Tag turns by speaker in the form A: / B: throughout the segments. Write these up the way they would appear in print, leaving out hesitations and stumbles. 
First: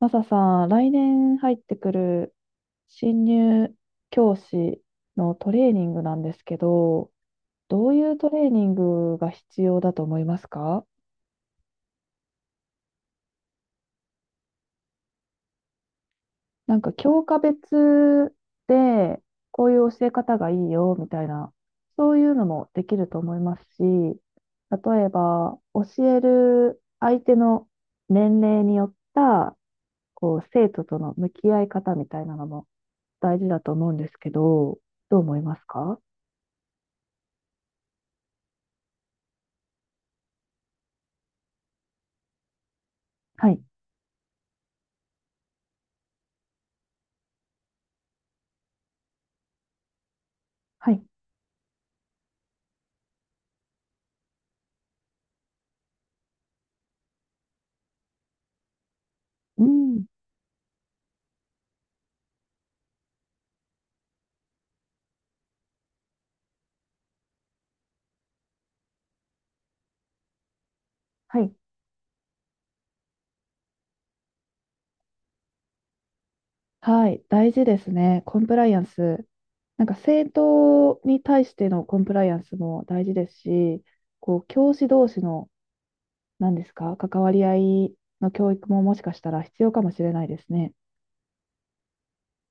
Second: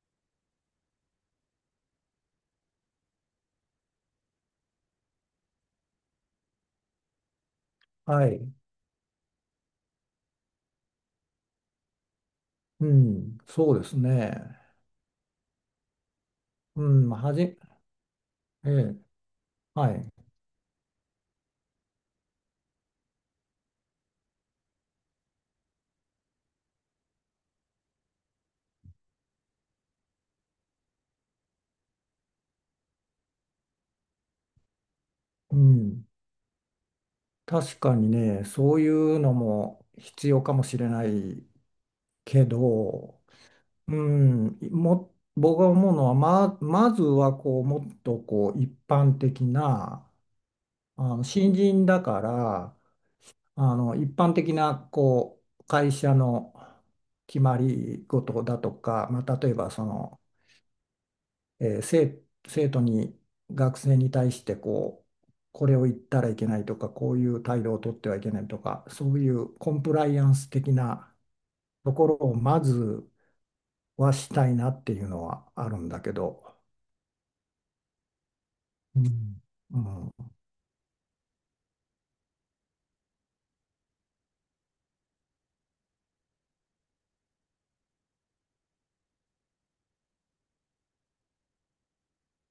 A: マサさん、来年入ってくる新入教師のトレーニングなんですけど、どういう
B: は
A: トレ
B: い。
A: ーニングが必要だと思いますか？
B: うん。そうですね。
A: なん
B: う
A: か
B: ん。
A: 教科
B: え
A: 別
B: え。
A: でこういう
B: は
A: 教え
B: い。
A: 方がいいよみたいな、そういうのもできると思いますし、例えば教える相手の年齢によったこう生徒との向き合い方みたいなのも大事だと思うんですけど、どう思いま
B: う
A: すか？
B: ん。確かにね、そういうのも必要かもしれないけど、
A: はい。
B: うん。僕が思うのは、まずは、もっと、一般的な、
A: はい。
B: 新人だから、一般的な、会社の決まり事だとか、まあ、例え
A: う
B: ば、
A: ん。
B: えー生、生徒に学生に対して、これを言ったらいけないとか、こういう態度をとってはいけないとか、そういうコンプライアンス的な
A: はい。
B: ところをまずはしたいなっていうのはあるんだけど、
A: はい、大事ですね。コンプライアン
B: う
A: ス。
B: ん。う
A: なんか政
B: ん、
A: 党に対してのコンプライアンスも大事ですし、こう教師同士の何ですか、関わり合いの教育ももしかしたら必要かもしれないですね。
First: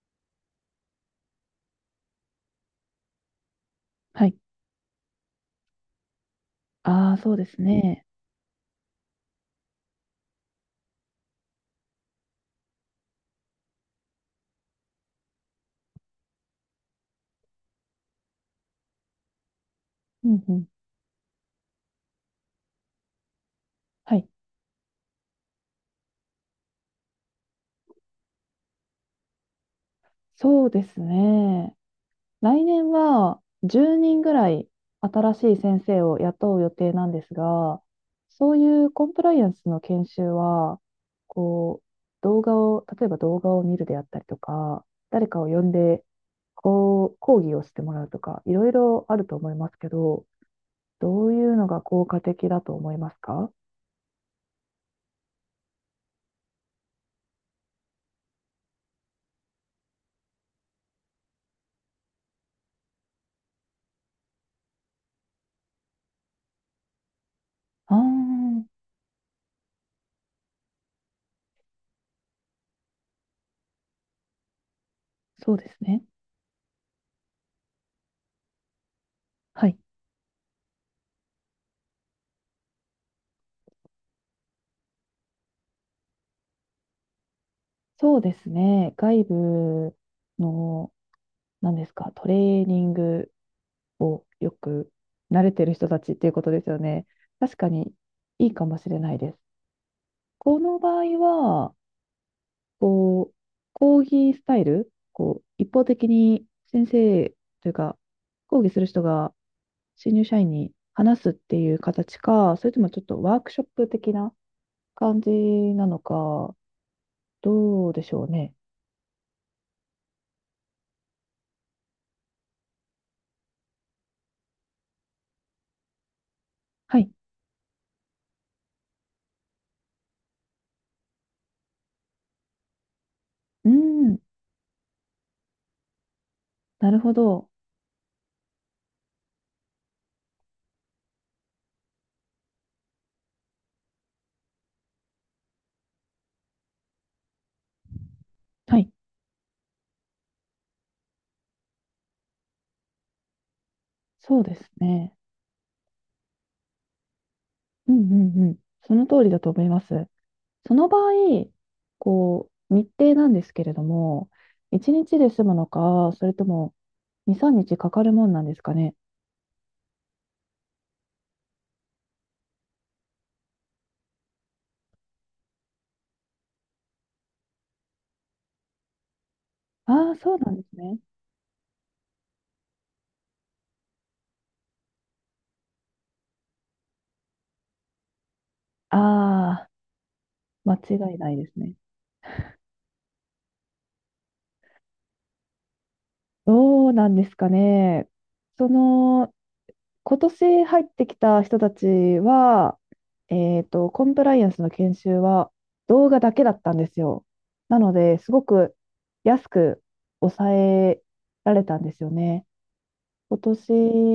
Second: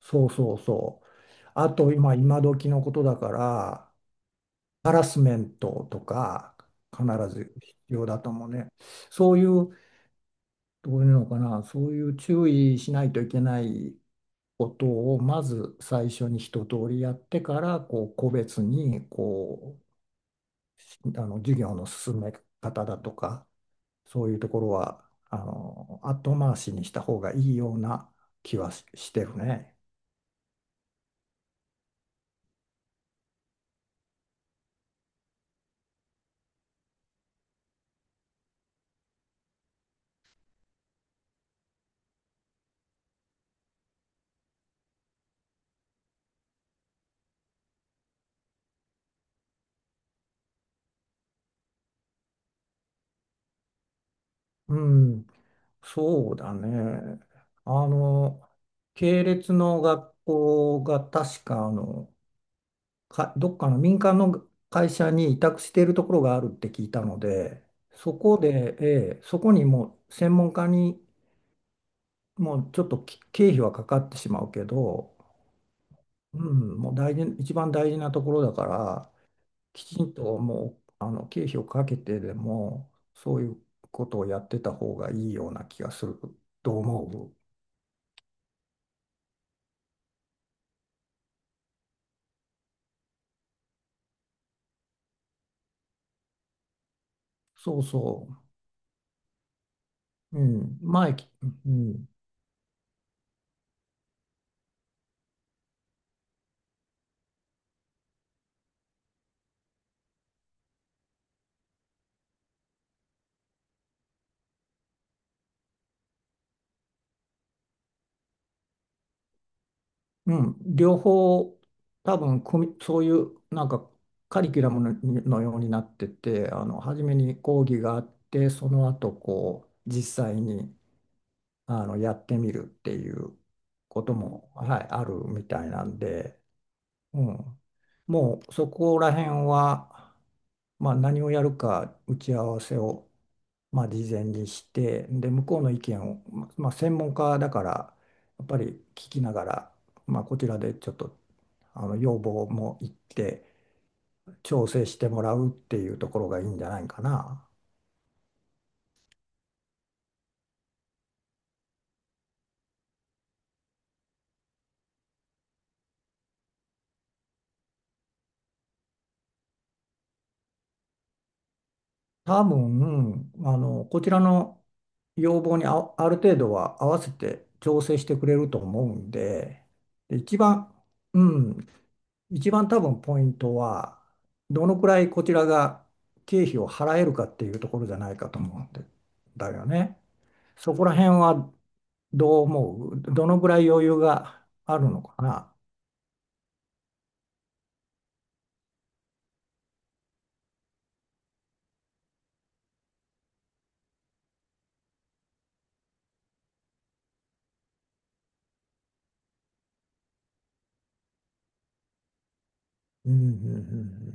B: そうそうそう、あと今時のことだから、
A: はい。
B: ハラスメントとか必
A: ああ、そうで
B: ず
A: す
B: 必
A: ね。
B: 要だと思うね。そういう、どういうのかな、そういう注意しないといけないことをまず最初に一通りやってから、個別に、
A: うんうん。
B: 授業の進め方だとか、
A: はい。
B: そういうところは後回しにした方がいいような気はしてるね。
A: そうですね。来年は10人ぐらい新しい先生を雇う予定なんですが、そういうコンプライアンスの研修は、こう、動画を、例えば動画を見るであったりとか、誰かを呼んで、こう、講義をしてもらうとか、いろいろあると思いますけど、どういうのが効果的だと思いますか？
B: うん、そうだね。あの系列の学校が確かどっかの民間の会社に委託しているところがあるって聞いたので。
A: ああ
B: そこ
A: ー、
B: で、そこにもう専門家に、もうちょっと経費はかかってしまうけど、
A: そうですね。
B: うん、もう大事、一番大事なところだから、
A: はい。
B: きちんと、もう経費をかけてでも、そういうことをやってた方がいいような気がすると思う。
A: そうですね。外部の、何ですか、トレーニングをよく慣れてる人たちっていうことですよね。確か
B: そう
A: に
B: そ
A: いいかもしれないです。
B: う。う
A: この
B: ん、
A: 場合
B: 前、う
A: は、
B: ん、
A: こう、講義スタイル、こう、一方的に先生というか、講義する人が新入社員に話すっていう形か、それともちょっとワークショップ的な感じなのか、どうでしょうね。
B: うん、両方、多分、そういうなんかカリキュラムの、ようになってて、
A: は
B: 初
A: い。
B: めに講義があって、その後、実際に。やってみるっていう
A: う
B: こと
A: ん。
B: も、はい、あるみたいなんで、
A: なるほ
B: う
A: ど。
B: ん。もうそこら辺は、まあ、何をやるか打ち合わせを、まあ、事前にして、で、向こうの意見を、まあ、専門家だから、やっぱり
A: はい。
B: 聞きながら、まあ、こちらでちょっと、要望も言って、
A: そうで
B: 調
A: す
B: 整して
A: ね。
B: もらうっていうところがいいんじゃないかな。
A: うんうんうん。その通りだと思います。その場合、こう、日程なんですけれども、1日で済むのか、それとも2、3日かかかるもんなんですかね。
B: 多分、こちらの要望に、ある程度は合わせて調整してくれると思うんで、
A: ああ、
B: で
A: そうなんですね。
B: うん、一番多分ポイントは、どのくらいこちらが経費を払えるかっていうところじゃないかと思うんで、だよ
A: ああ、
B: ね。そ
A: 間
B: こら辺
A: 違いないで
B: は
A: すね。
B: どう思う？どのくらい余裕があるのかな。
A: どうなんですかね。その、今年入ってきた人たちは、コンプライアンスの研修は動画だけだったんですよ。なので、すごく安く抑えられたんですよね。
B: うん、う
A: 今
B: ん、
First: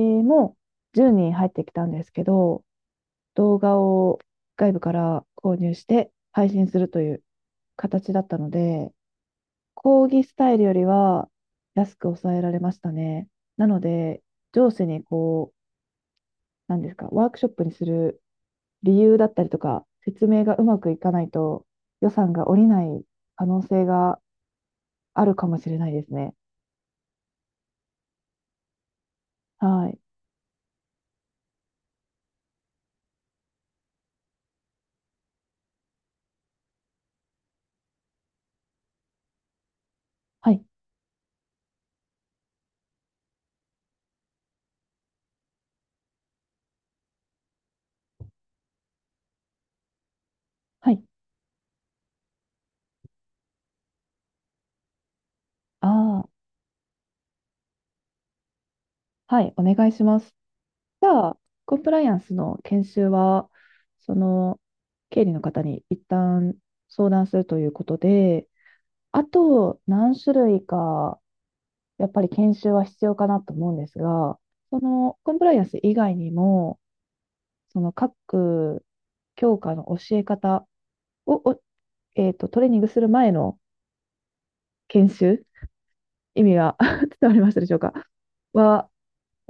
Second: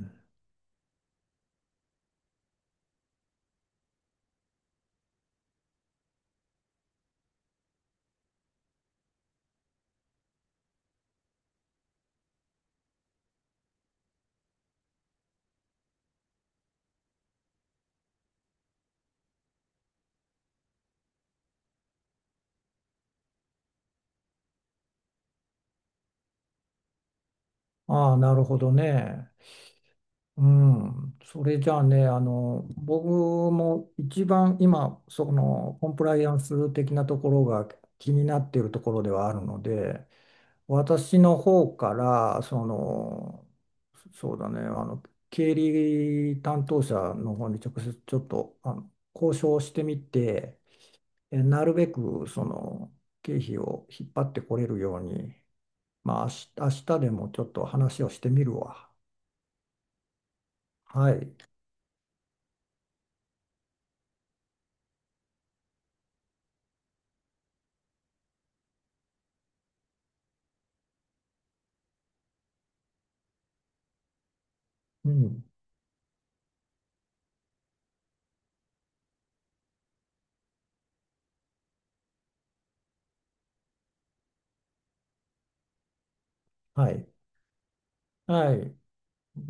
B: うん、
A: も10人入ってきたんですけど、動画を外部から購入して配信するという形だったので、講義スタイルよりは安く抑えられましたね。なので、上司にこう、なんですか、ワークショップにする理由だったりとか、説明がうまくいかないと予算が下りない可能性があるかもしれないですね。
B: うん。ああ、なるほどね。
A: はい。
B: うん、それじゃあね、僕も一番今、そのコンプライアンス的なところが気になっているところではあるので、
A: はい。
B: 私の方から、そうだね、経理担当者の方に直接ちょっと、交渉してみて、
A: はい。
B: なるべくその経費を引っ張ってこれるように、
A: あ
B: まあ、明日でもちょっと話をしてみるわ。
A: あ、はい。お願いします。じ
B: は
A: ゃ
B: い。
A: あ、コンプライアンスの研修は、その、経理の方に一旦相談するということで、あと何種類か、やっぱり研修は必要かなと思うんですが、そ
B: う
A: のコン
B: ん。
A: プライアンス以外にも、その各教科の教え方を、おえっと、トレーニングする前の研修、意味が
B: は い。
A: 伝わりましたでしょうか？
B: はい。
A: は、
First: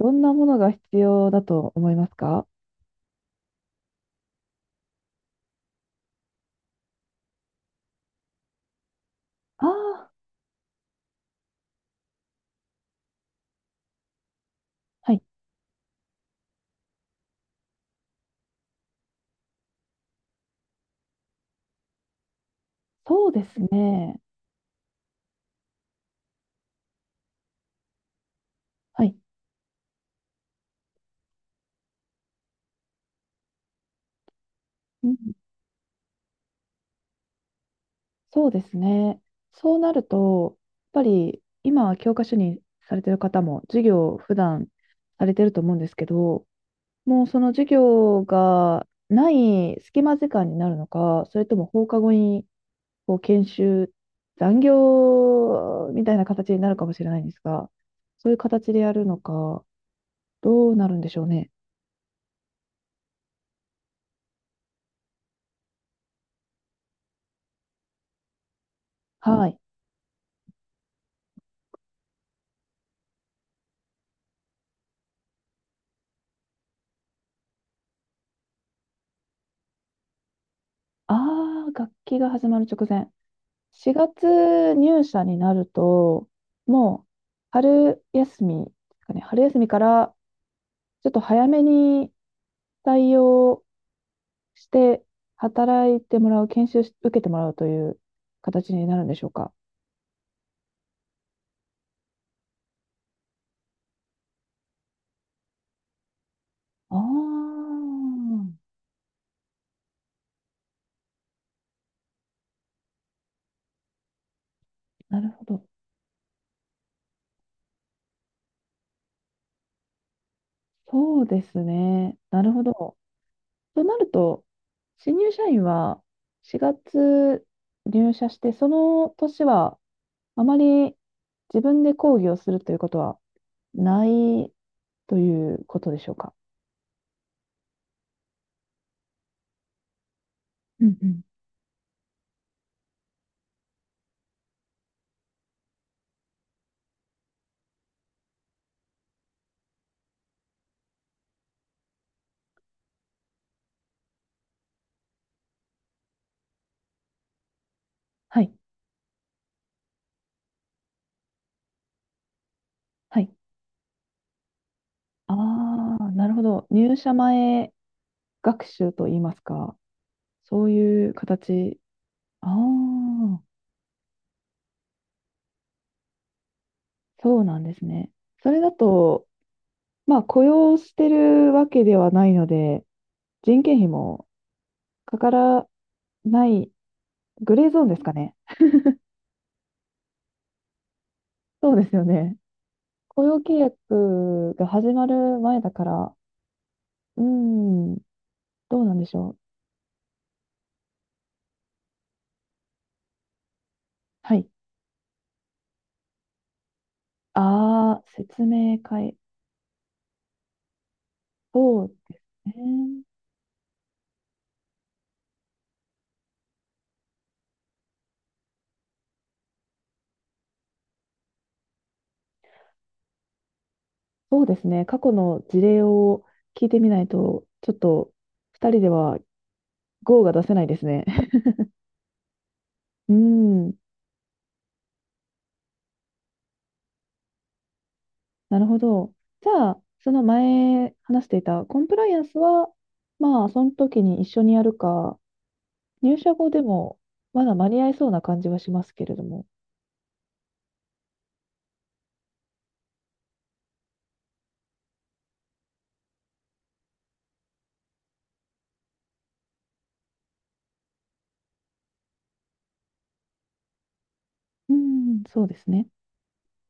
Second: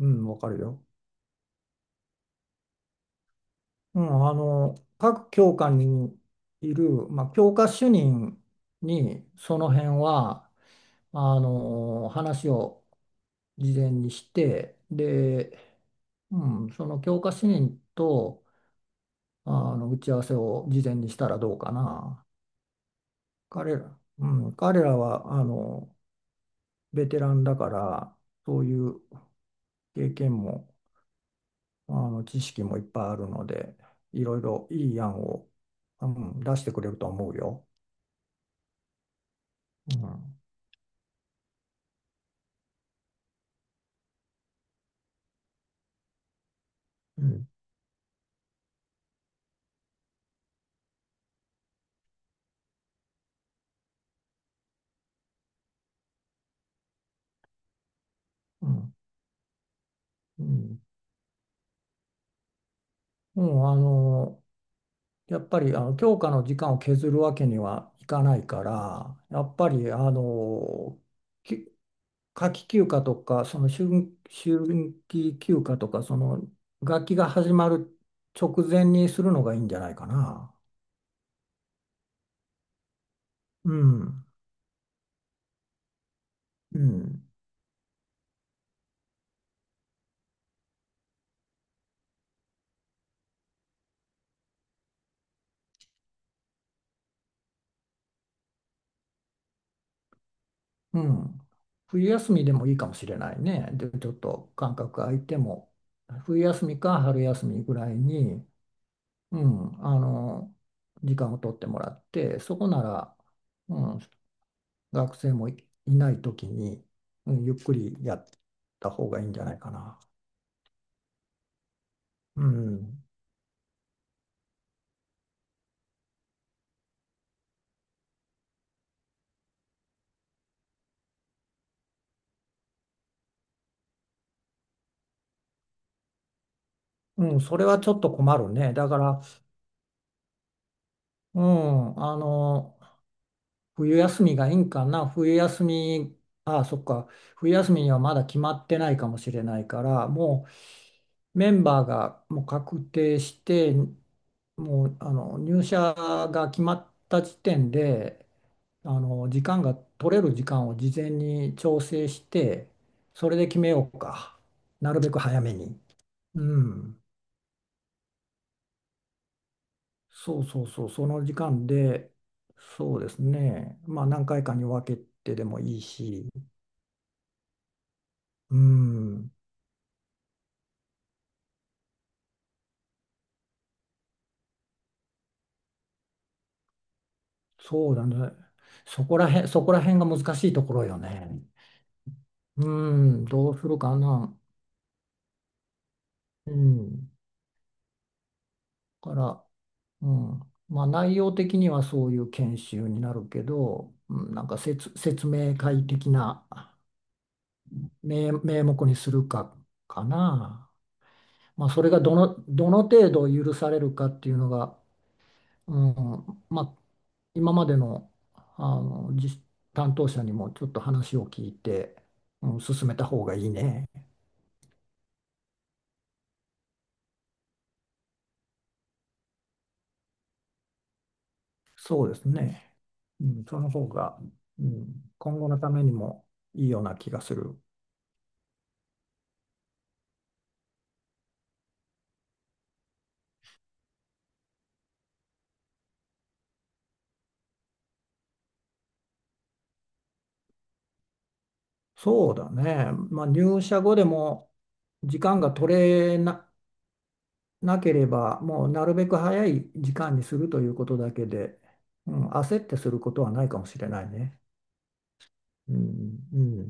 B: う
A: ん
B: ん、
A: な
B: わ
A: も
B: か
A: の
B: る
A: が
B: よ。
A: 必要だと思いますか？
B: うん、各教科にいる、まあ、教科主任に、そ
A: あ
B: の辺
A: あ、
B: は、話を事前にして、
A: はい。
B: で、うん、その教科主任と、打ち合わせを事前にしたらどうかな。
A: そうですね。
B: 彼らは、ベテランだから、そういう
A: はい。
B: 経験も知識もいっぱいあるので、いろいろいい
A: うん、
B: 案を、うん、出してくれると思うよ。
A: そうですね。そうな
B: う
A: る
B: ん。
A: と、やっぱり今は教科書にされてる方も授業を普段されてると思うんですけど、
B: う
A: もうそ
B: ん。
A: の授業がない隙間時間になるのか、それとも放課後にこう研修、残業みたいな形になるかもしれないんですが、そういう
B: う
A: 形でや
B: ん。
A: るのか、
B: う
A: どう
B: ん、
A: なるんでしょうね。
B: うん、やっぱり教科の時間を削るわけにはいかないから、や
A: は
B: っ
A: い。
B: ぱり、き夏季休暇とか、その春季休暇とか、その学期が始まる直前にするのがいいんじゃないかな。
A: ああ、楽器が始まる直前。
B: う
A: 4
B: ん。
A: 月入社になると、
B: う
A: もう
B: ん。
A: 春休みですかね、春休みからちょっと早めに対応して働いてもらう、研修し受けてもらうという形になるんでしょうか。
B: うん。冬休みでもいいかもしれないね。で、ちょっと間隔空いても、冬休み
A: あ
B: か春休みぐらいに、
A: あ、
B: うん、あの、時間を取ってもらって、そこなら、うん、学
A: なる
B: 生
A: ほ
B: も
A: ど。
B: いない時に、うん、ゆっくりやった方がいいんじゃないかな。
A: そうですね。
B: う
A: なるほど。
B: ん。
A: となると、新入社員は4月入社して、その年はあまり自分で講義をするということはないということでしょうか。
B: うん、それはちょっと困るね。だから、
A: うんうん。
B: うん、あの、冬休みがいいんかな。冬休み、ああ、そっか。冬休みにはまだ決まってないかもしれないから、もう、メンバーがもう確定して、もう入社が決まった時点で、
A: はい。
B: 時間が取れる時間を事前に調整して、
A: は
B: そ
A: い。
B: れで決めようか、なるべく早めに。
A: ああ、なるほ
B: う
A: ど。入
B: ん、
A: 社前学習といいますか、
B: そうそ
A: そ
B: う
A: う
B: そう、そ
A: いう
B: の時間
A: 形。
B: で、
A: あ
B: そうです
A: あ、
B: ね、まあ何回かに分けてでもいいし、
A: そうなんですね。そ
B: う
A: れだと、
B: ん、
A: まあ、雇用してるわけではないので、人件費もかからないグレーゾーン
B: そう
A: です
B: だ
A: か
B: ね、
A: ね。
B: そこら辺が難しいところよね。
A: そうですよね。
B: う
A: 雇
B: ん、
A: 用
B: ど
A: 契
B: うするかな。
A: 約が始まる前だから、
B: うん、
A: うーん、どうなんで
B: か
A: しょう。
B: ら、うん、まあ内容的にはそういう研修になるけど、うん、
A: は
B: なん
A: い。
B: か説明会的な
A: ああ、説
B: 名
A: 明
B: 目にす
A: 会。
B: るかな。まあそ
A: そう
B: れが
A: です
B: どの
A: ね。
B: 程度許されるかっていうのが、うん、まあ今までの、実担当者にもちょっと話を聞いて、うん、進めた方がいいね。
A: そうですね。過去の事例を聞いてみないと、ちょっと二人ではゴーが出せないですね。
B: そうですね。
A: うー
B: うん、その
A: ん、
B: 方が、うん、今後のためにもいいような気がする。
A: なるほど。じゃあ、その前話していたコンプライアンスは、まあ、その時に一緒にやるか、入社後でもまだ間に合いそうな感じはしますけれども。
B: そうだね。まあ、入社後でも時間が取れな、なければ、もうなるべく早い時間にするということだけで、うん、焦ってすることはないかもしれないね。
A: うん、そうです
B: う
A: ね。
B: ん、うん